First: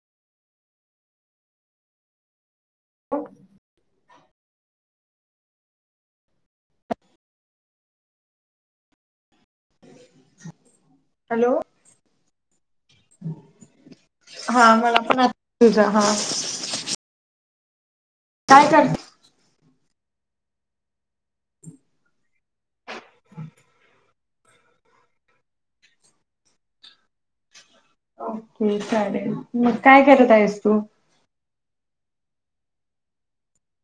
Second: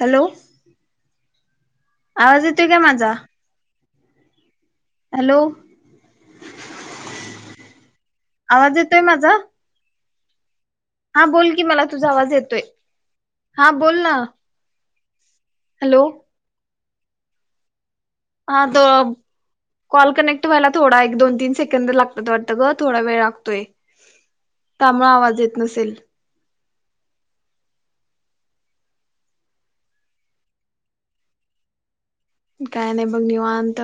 Hello. आवाज येतोय काय माझा? हॅलो. आवाज येतोय माझा? हा हॅलो बोल की, मला तुझा आवाज येतोय... हा बोल ना हा मला पण [unintelligible] तुझा... हा हॅलो हा काय कर [unintelligible] कॉल कनेक्ट व्हायला थोडा... एक दोन तीन सेकंड लागतात वाटतं ग... थोडा वेळ लागतोय. त्यामुळं आवाज येत नसेल. ठीक चाललंय... मग काय करत आहेस तू? काय नाही बघ निवांत.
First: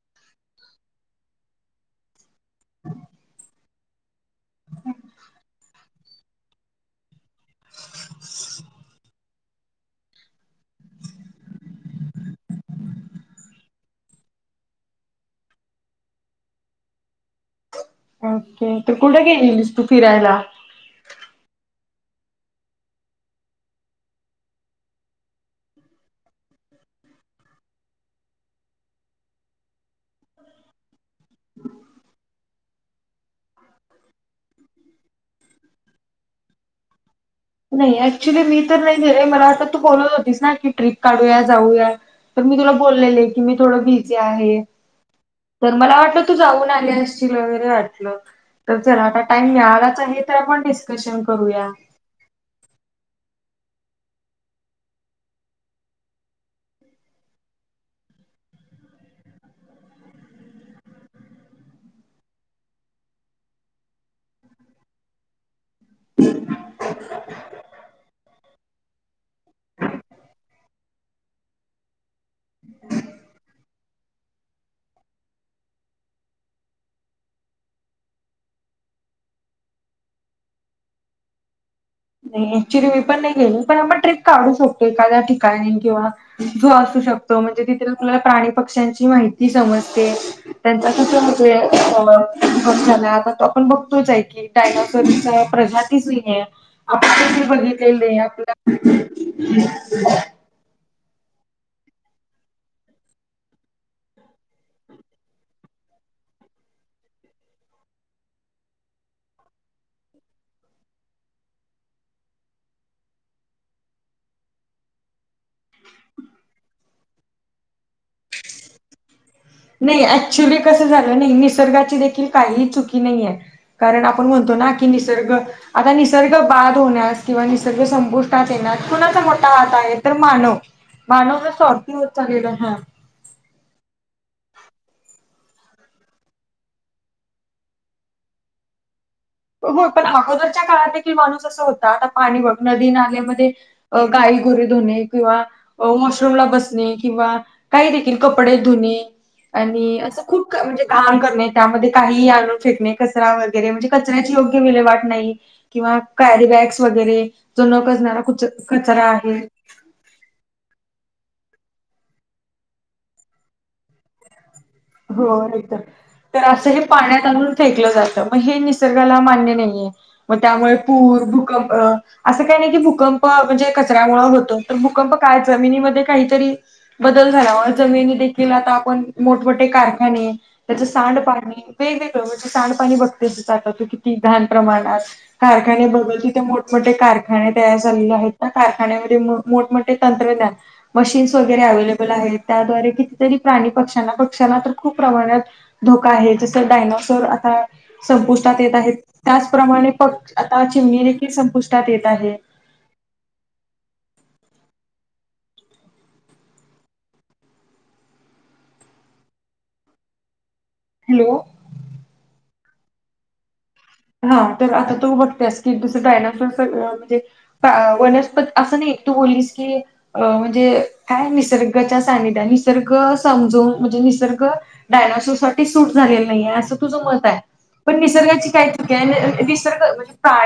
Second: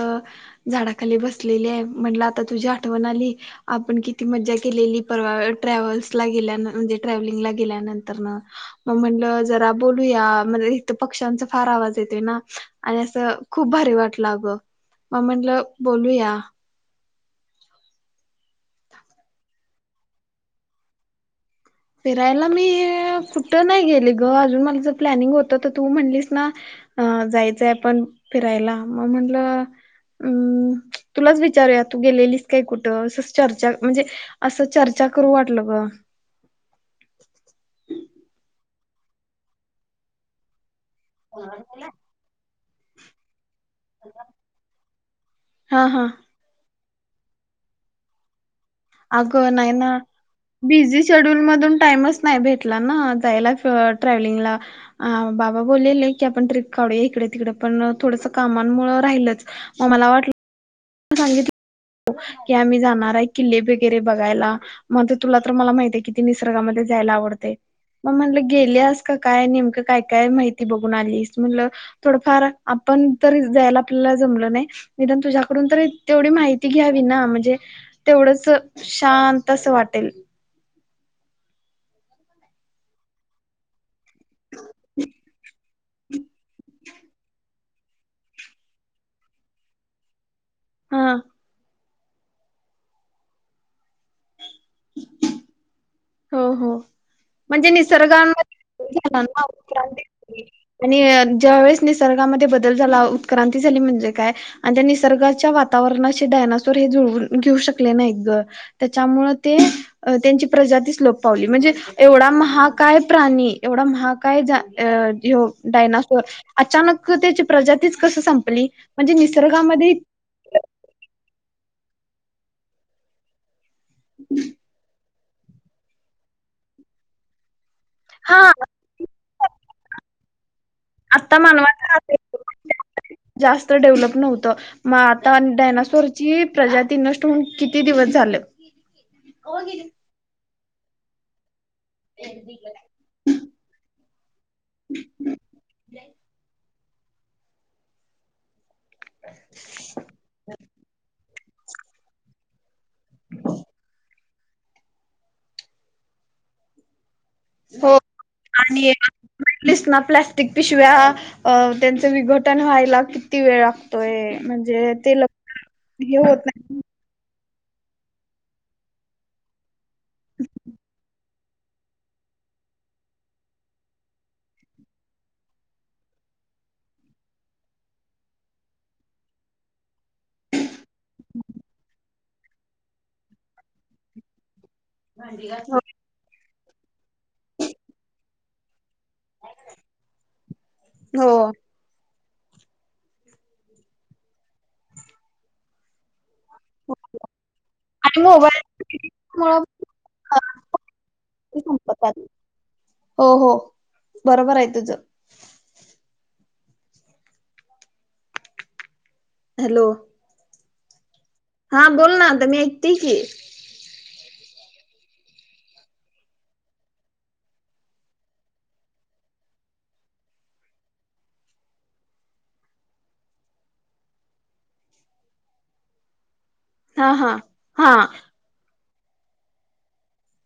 झाडाखाली बसलेली आहे. म्हंटलं आता तुझी आठवण आली आपण किती मज्जा केलेली परवा. ट्रॅव्हल्सला गेल्या म्हणजे ट्रॅव्हलिंगला गेल्यानंतरन मग म्हणलं जरा बोलूया. म्हण इथ पक्ष्यांचा फार आवाज येतोय ना? आणि असं इथ खूप भारी वाटलं अग मग म्हटलं बोलूया. ओके तर कुठे गेलेलीस तू फिरायला. फिरायला मी कुठं नाही गेले ग. अजून मला जर प्लॅनिंग होत तर तू म्हणलीस ना? अ जायचंय आपण फिरायला मग म्हटलं अम् तुलाच विचारूया तू गेलेलीस काय कुठं अस चर्चा म्हणजे असं चर्चा करू वाटलं ग. [inaudible] नाही ऍक्च्युली मी तर नाही मला आता तू बोलत होतीस ना की ट्रीप काढूया जाऊया. तर मी तुला बोललेले आहे की मी थोडं बिझी आहे. तर हा मला हा वाटलं तू जाऊन आली असशील वगैरे वाटलं तर चला आता टाइम अगं नाही ना मिळालाच आहे तर आपण बिझी डिस्कशन शेड्यूल करूया. मधून टाइमच नाही भेटला ना जायला ट्रॅव्हलिंगला अ बाबा बोलेले की आपण ट्रीप काढूया इकडे तिकडे पण थोडस कामांमुळे राहिलच. म मला वाटलं सांगितलं की आम्ही जाणार आहे किल्ले वगैरे बघायला. मग ते तुला तर मला माहितीय कि ती निसर्गामध्ये जायला आवडतय. मग म्हटलं गेल्यास का काय नेमकं काय काय माहित ते बघून आलीस? म म्हणलं थोडफार आपण तरी जायाला आपल्याला जमल नाही निदान तुझ्या करून तर तेवढी माहिती घ्यावी ना म्हणजे तेवढंच शांत असं वाटेल. नाही ऍक्च्युली मी पण नाही गेली पण आम्ही ट्रीप काढू शकतो एखाद्या ठिकाणी किंवा जो असू शक तो म्हणजे तिथे तुला प्राणी पक्ष्यांची माहिती समजते त्यांच्या हा साठी की तो स्फोट झाला आपण बघतोच आहे की डायनासोर ची काय प्रजाती [unintelligible] हो हो आपण किती म्हणजे बघितलेले आपल्या निसर्गामध्ये झाला ना उत्क्रांती झाली. आणि ज्या वेळेस निसर्गामध्ये बदल झाला. उत्क्रांती झाली म्हणजे काय? आणि त्या निसर्गाच्या वातावरणाशी डायनासोर हे जुळवून घेऊ शकले नाहीत ग. त्याच्यामुळ ते त्यांची प्रजातीच. लोप पावली म्हणजे एवढा महाकाय प्राणी एवढा महाकाय जा ए - - यो डायनासोर अचानक त्याची प्रजातीच कस संपली म्हणजे निसर्गामध्ये [unintelligible] कस झाल नाही. निसर्गाची देखील काहीही चुकी नाहीेय. कारण आपण म्हणतो ना जर बघ आता निसर्ग बाद होण्यास किंवा निसर्ग हा संपुष्टात येणार कुणाचा मोठा वाटा आहे तर मानव. मानव आता हा स्वार्थी मानवाचा हात होता आहे. चाललाय हा. जास्त डेव्हलप नव्हतं. मग आता डायनासोरची प्रजाती नष्ट होऊन किती दिवस झालं. हो पण अगोदरच्या काळात देखील माणूस असा होता आता पाणी बघ नदी नाल्यामध्ये अ गाई गोरीे धुणे किंवा वॉशरूमला बसणे किंवा काही देखील कपडे धुणे आणि असं खूप क म्हणजे घाण करणे. त्यामध्ये काही आणून फेकणे. कचरा वगैरे म्हणजे कचऱ्याची योग्य विल्हेवाट नाही किंवा कॅरीबॅग्ज वगैरे - जो न कुजणारा कुच कचरा आहे. लिसना प्लॅस्टीक पिशव्या अ, त्यांचं विघटन व्हायला किती वेळ लागतोय, म्हणजे, ते हो, एक तर, हे तर होत नाही असं हे पाण्यात आणून,, फेकलं जातं मग हे, निसर्गाला मान्य नाहीये. मग, त्यामुळे पूर भूकंप, असं, काही नाही की, भूकंप म्हणजे कचऱ्यामुळ होतो, तर भूकंप काय जमिनीमध्ये काहीतरी बदल झाल्या मुळे, जमिनी देखील आता, आपण मोठमठ ठे, कारखाने, त्याच सांडपाणी वेगवेगळे, म्हणजे, सांडपाणी बघ किती घाण प्रमाणात, कारखाने बघल तिथे मोठे -मोठे कारखाने तयार झालेले आहेत. कारखान्यामध्ये, मोठमठे तंत्रज्ञान हो मशीन्स, वगैरे अवलेबल आहेत. त्याद्वारे कितीतरी, प्राणी पक्ष्यांना, पक्ष्यांना तर खूप प्रमाणात धोका आहे, जसं डायनाॉसोर आता आणि संपुष्टात मोबाईल येत आहेत, मुळे त्याचप्रमाणे प आता चिमणी देखील, संपुष्टात येत संपतात आहे. हो, हो, बरोबर आहे तुझ. हॅलो! हॅलो? हा, बोल ना आता मी ऐकते की, हा, तर आता तू बघतेस की, दुसं डायनासोर स म्हणजे, वनस्पत, असं नाही तू बलीस की, अ, म्हणजे काय, निसर्गाच्या सानिद्यात, निसर्ग समजून म्हणजे, निसर्ग डायनाॉसोर, साठी सूट झालेलं नाहीे, असं तुझं हा मत हा आहे. हा पण निसर्गाची काय चुकी, निसर्ग म्हणजे- प्रा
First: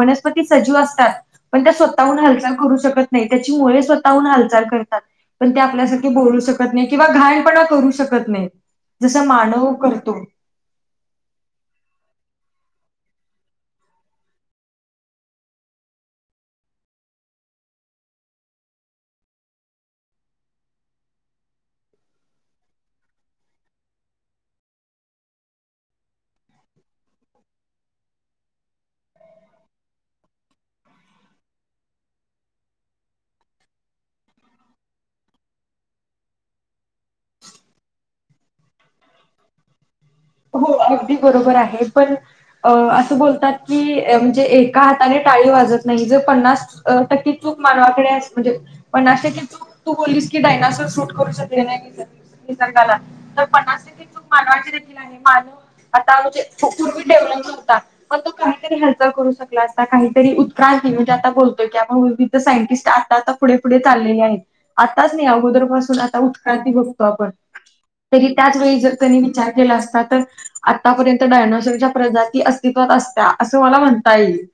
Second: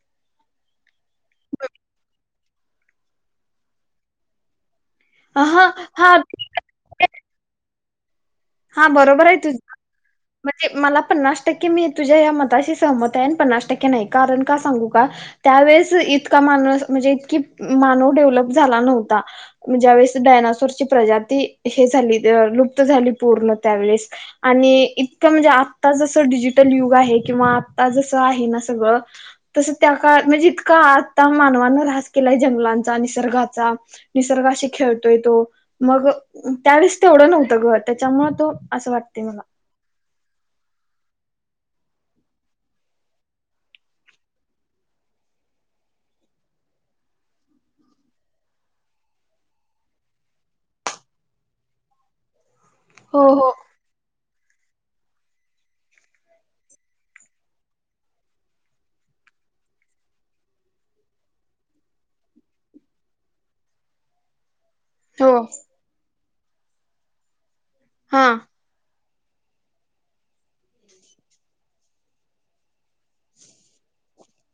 वनस्पती सजीव असतात. पण, त्या स्वतःहून हालचाल करू शकत नाही, त्याची मूळ स्वतःहून हालचाल करतात. पण, ते हा हा आपल्यासारखे बोलू शकत नाही, किंवा घाणपणा करू शकत नाही. हा जसा, बरोबर आहे तुझ मानव करतो. म्हणजे, मला पन्नास टक्के, मी तुझ्या या मताशी सहमत आहे. आणि, पन्नास टक्के नाही, कारण का सांगू का! त्यावेेळेस, इतका मानव म्हणजे, इतकी मानव डेव्हलप झाला नव्हता. ज्यावेेळेस, डायनासोरची प्रजाती हे, झाली लुप्त झाली, पूर्ण त्यावेेळेस आणि, इतकं म्हणजे, आत्ता जसं डिजिटल युग आहे, किंवा आत्ता जसं आहे ना सगळं, तसं, त्या काळात म्हणजे, इतका आता मानवाांन, रास केलाय, जंगलांचा, निसर्गाचा, निसर्गाशी खेळतोय तो, मग त्यावेळेस, तेवढं नव्हतं ग. त्याच्यामुळे तो, असं वाटते मला, हो, अगदी बरोबर आहे, पण, अ, असं बोलतात की, म्हणजे एका हाताने टाळी वाजत नाही, जे पन्नास अ, टक्की चूक मानवाकडे म्हणजे, पन्नास टक्के चूक तू, बोलीस की डायनासोर, शूट करू शकले नाही. निसर्गाला हो तर, हो पन्नास टक्के चूक मानवाची देखीलआहे, मान आता म्हणजे, पूरीवी डेव्हलप नव्हता, मग, तो काहीतरी हालचला करू शकला असता, काहीतरी उत्क्रांती, म्हणजे आता बोलतोय की, आपण विविध सायंटिस्ट आता -आता, पुढे -पुढे चाललेले आहेत. आताच हो नाही, अगोदर पासून आता उत्काती बघतो आपण, हा तरी त्याच वेळी जर त्यांनी विचार केला, असतात तर, आतापर्यंत, डायनॉसोरच्या प्रजाती अस्तित्वात असत्या, असं मला म्हणता येईल,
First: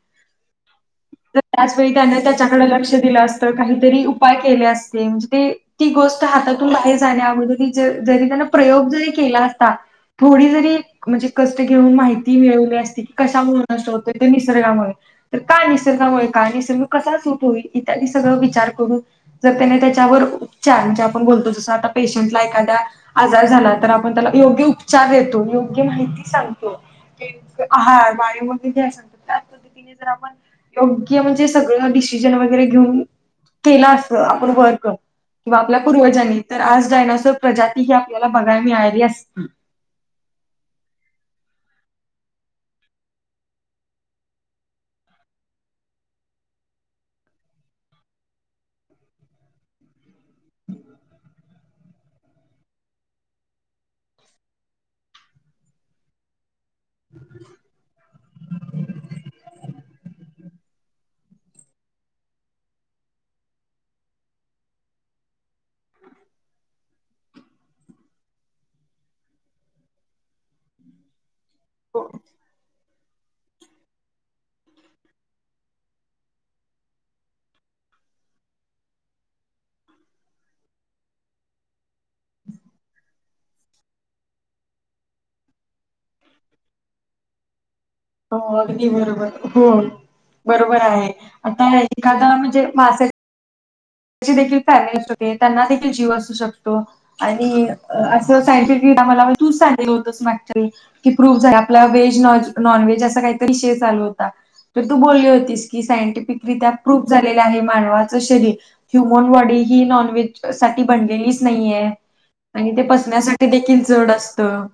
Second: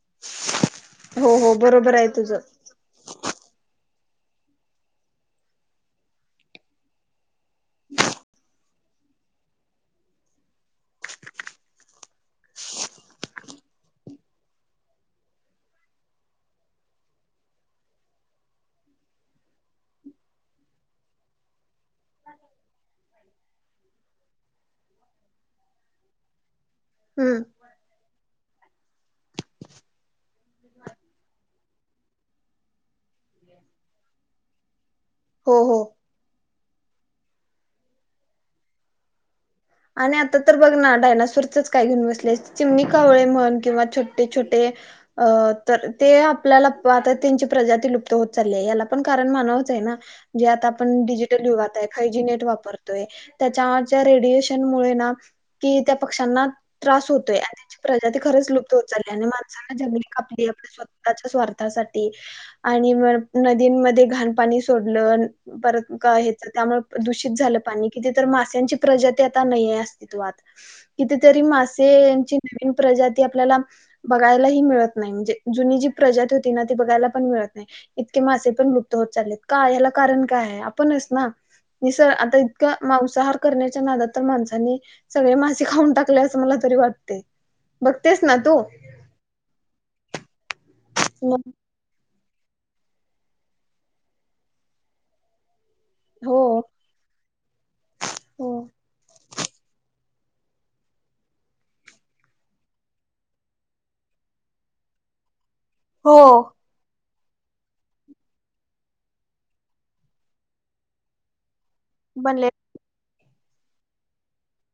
हो तर, हो त्याचवेेळी बरोबर आहे त्याने तुझं त्याच्याकडे, लक्ष दिलं असत. काहीतरी उपाय केले असते, म्हणजे ते ती, गोष्ट हातातून बाहेर जाण्या अगोदर, जरी त्यांना प्रयोग जरी केला असता, थोडी जरी... म्हणजे कष्ट घेऊन माहिती मिळवली असती... कशामुळं असं होतय.... तर निसर्गामुळे तर का निसर्गामुळे? काय... निसर्ग कसा [unintelligible] होईल इत्यादी सगळं विचार करून जर त्याने त्याच्यावर उपचार... म्हणजे आपण बोलतो जसं आता पेशंटला एखाद्या आजार झाला तर आपण त्याला योग्य उपचार देतो... योग्य माहिती सांगतो हूं. आहार... [unintelligible] किती असलं... तर त्याच पद्धतीने जर आपण योग्य म्हणजे... सगळं डिसिजन वगैरे घेऊन... केलं असतं... आपण वर्क हो किंवा आपल्या हो पूर्वजांनी.... तर आज डायनासोर प्रजाती ही आपल्याला बघायला मिळाली असती. आणि आता तर बघ ना... डायनासोरचंच काय घेऊन बसले... चिमणी, कावळे म्हण... किंवा छोटे छोटे अं... तर ते आपल्याला.. आता त्यांची प्रजाती लुप्त होत चालली ए... तर याला पण कारण मानवच ए ना? जे आता आपण डिजिटल युगात ए... आता हे जे नेट वापतोय त्याच्या रेडियशन मुळे ना... की त्या पक्षांना त्रास होतोय... आणि त्यांची प्रजाती खरंच लुप्त होत चालली ए.. आणि माणसांनी जंगली कापली.. आपली स्व स्वतः च्या स्वार्थासाठी... आणि मग... नदींमध्ये घाण पाणी सोडलं परत [unintelligible] हे तर त्यामुळे दूषित झालं पाणी... किती तर माश्यांची प्रजात -ती आता नाई ए अस्तित्वात... कितीतरी मासेंयांची नवीन प्रजाती आपल्याला बघायलाही मिळत नाई... म्हणजे जुनी जी प्रजत होती ना... ती बघायला पण मिळत नाई. इतके मासे पण लुप्त होत चाललेत का? याला कारण काय ए... आपणच ना? निसं... आता इतकं मांसाहार करण्याच्या नादात माणसांनी सगळे मासे खाऊन टाकले.. असं मला तरी वाटतंय... बघतेस ना हो तू? अगदी बरोबर... हो... बरोबर आहे. मग आता एखादं.. म्हणजे मासा देखील फॅमिली नष्ट होतेय... त्यांना देखील जीव असू हो शकतो... आणि असं हो सायंटिफिक आम्हाला तूच सांगितलं होतंस मागच्या वेळी की प्रूव्ह झालं... आपला व्हेज, नॉन व्हेज असा काहीतरी विषय चालू होता... तर तू बोलली होतीस की हो सायंटिफिकरित्या प्रूफ झालेलं आहे... मानवाचं शरीर ह्यूमन बॉडी... ही नॉन व्हेज साठी बनलेलीच नाहीये. बनले. आणि ते पचण्यासाठी देखील जड असतं.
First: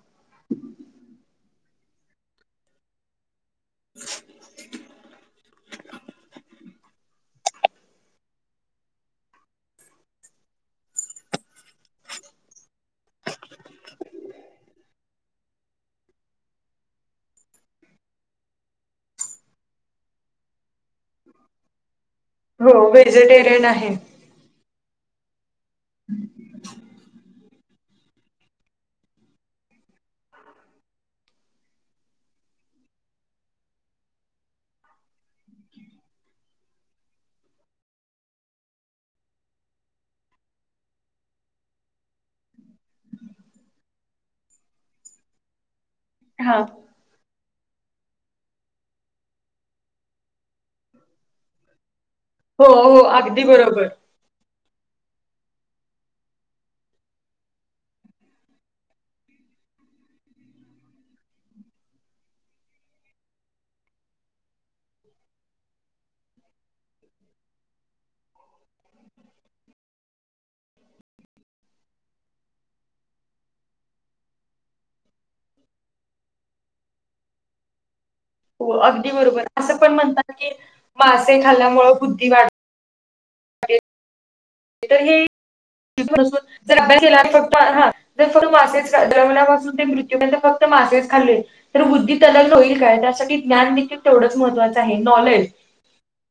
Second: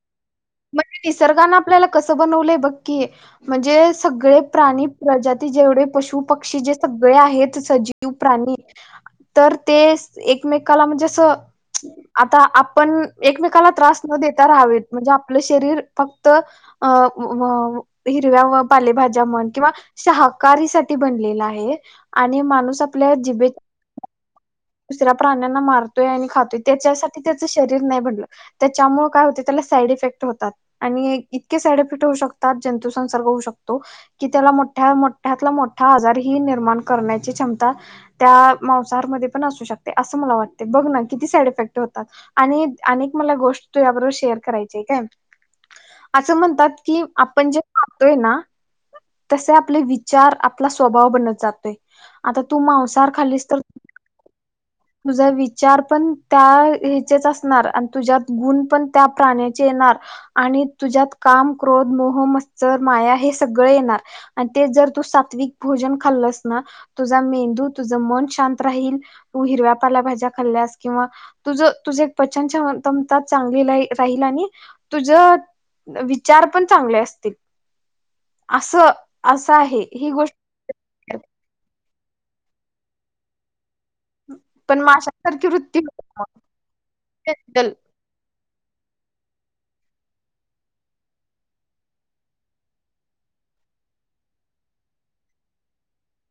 म्हणजे निसर्गानं आपल्याला कसं बनवलंय बघ की... म्हणजे सगळे प्राणी... प्रजाती ते जेवढे पशु पक्षी... जे सगळे आहेत... ते सजीव प्राणी तर ते... एकमेकाला म्हणजे असं आता आपण... एकमेकाला त्रास न देता राहावेत... म्हणजे आप आपलं शरीर फक्त... अं... वं... हिरव्या व पालेभाज्या म्हण किंवा शाहकारीसाठी बनलेलं आहे आणि माणूस हो आपल्या जिबे- व्हेजिटेरियन आहे. दुसऱ्या प्राण्यांना मारतोय आणि खातोय... त्याच्यासाठी त्याचं शरीर नाही बनलं त्याच्यामुळे काय होते... त्याला साईड इफेक्ट होतात. आणि इतके साईड इफेक्ट होऊ शकतात... जंतूसंसर्ग होऊ शकतो कि त्याला मोठ्या... मोठ्यातला मोठा... आजार ही निर्माण करण्याची क्षमता त्या मांसाहारमध्ये... पण असू शकते... असं मला वाटते... बघ ना किती साईड इफेक्ट होतात. आणि आणी एक मला गोष्ट तुझ्याबरोबर शेअर करायचीय काय... असं हा म्हणतात कि आपण जे खातोय ना... तसे आपले विचार... आपला स्वभाव बनत जातोय. आता तू हो हो मांसाहार अगदी खल्लीस तर बरोबर. तुझा विचार पण... त्या हेचेच असणार... आणि तुझ्यात गुण पण त्या प्राण्याचे येणार आणि तुझ्यात काम, क्रोध, मोह, मत्सर, माया हे सगळ येणार आणि ते जर तू सात्विक भोजन खाल्लस ना तुझा मेंदू तुझं मन शांत राहील तू हिरव्या पाल्याभाज्या खाल्ल्यास किंवा तुझ तुझ एकच्चनमतमता चांगली रा राहील आणि तुझ विचार पण चांगले असतील हो असं अगदी बरोबर असं आहे पण ही म्हणतात गोष्ट की मासे खाल्ल्यामूळ बुद्धी वाढ पण तर हे माशासारखी वृत्ती ज अभ्यास केला फक्त हा जर फक्त मासेच जन्मल्यापासून ते मृत्यूंपर्यंत फक्त मासेच खाल्ले तर बुद्धीत [unintelligible] काय तर असं की ज्ञान देखील तेवढंच महत्त्वाचं आहे नॉलेज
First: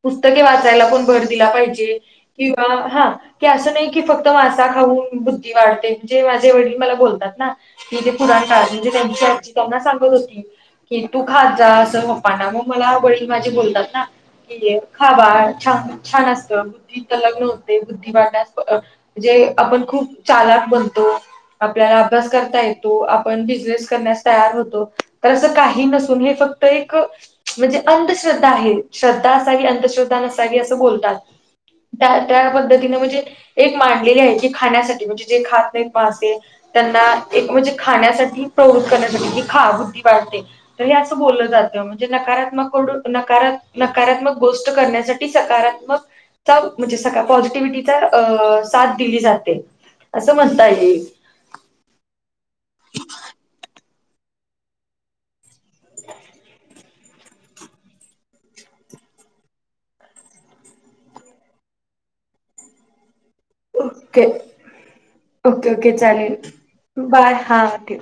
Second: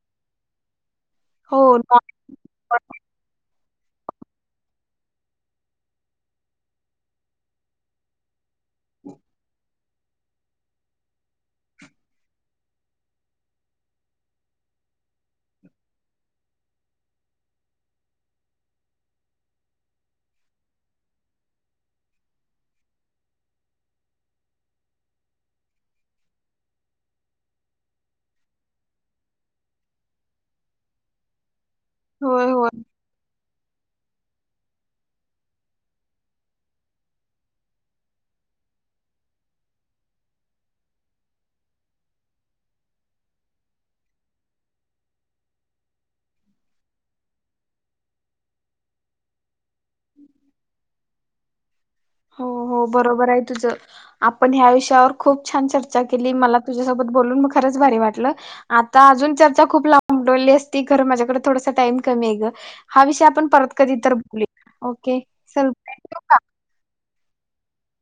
पुस्तके वाचायला पण भर दिला हो पाहिजे किंवा हा की असं नाही की फक्त मासा खाऊन बुद्धी वाढते जे माझे वडील मला बोलतात ना हे जे पुरांता म्हणजे त्यांची आजची त्यांना सांगत होती कि तू खात जा असं पप्पांना मग मला वडील माझे बोलतात ना कि खा छान छान असत बुद्धी तर [unintelligible] होते बुद्धिवाटा म्हणजे आपण खूप चालाक म्हणतो आपल्याला अभ्यास करता येतो आपण बिझनेस करण्यास तयार होतो तर असं काही नसून हे फक्त त एक म्हणजे अंधश्रद्धा आहे श्रद्धा असावी अंधश्रद्धा नसावी असं बोलतात त्या, त्या होय होय पद्धतीने म्हणजे एक मांडलेली आहे की खाण्यासाठी म्हणजे जे खात नाहीत मासे त्यांना एक म्हणजे खाण्यासाठी प्रवृत्त करण्यासाठी ही खा बुद्धी वाढते तर हे असं बोललं जात म्हणजे नकारात्म कडू नकारात्मक गोष्ट करण्यासा की सकारात्मक तक म्हणजे सका पॉझ व्हिटीत अ साथ दिली जाते असं म्हणता येईल हो, हो बरोबर आहे तुझं आपण ह्या विषयावर खूप छान चर्चा केली मला तुझ्यासोबत बोलून म खरंच भारी वाटलं आता अजून चर्चा खूप लाबडवली असती खर माझ्याकडे थोडासा टाइम कमी आहे गं हा विषय आपण परत कधी तर ओके बोलू ओके चल ओके ओके चालेल बाय हा ठेव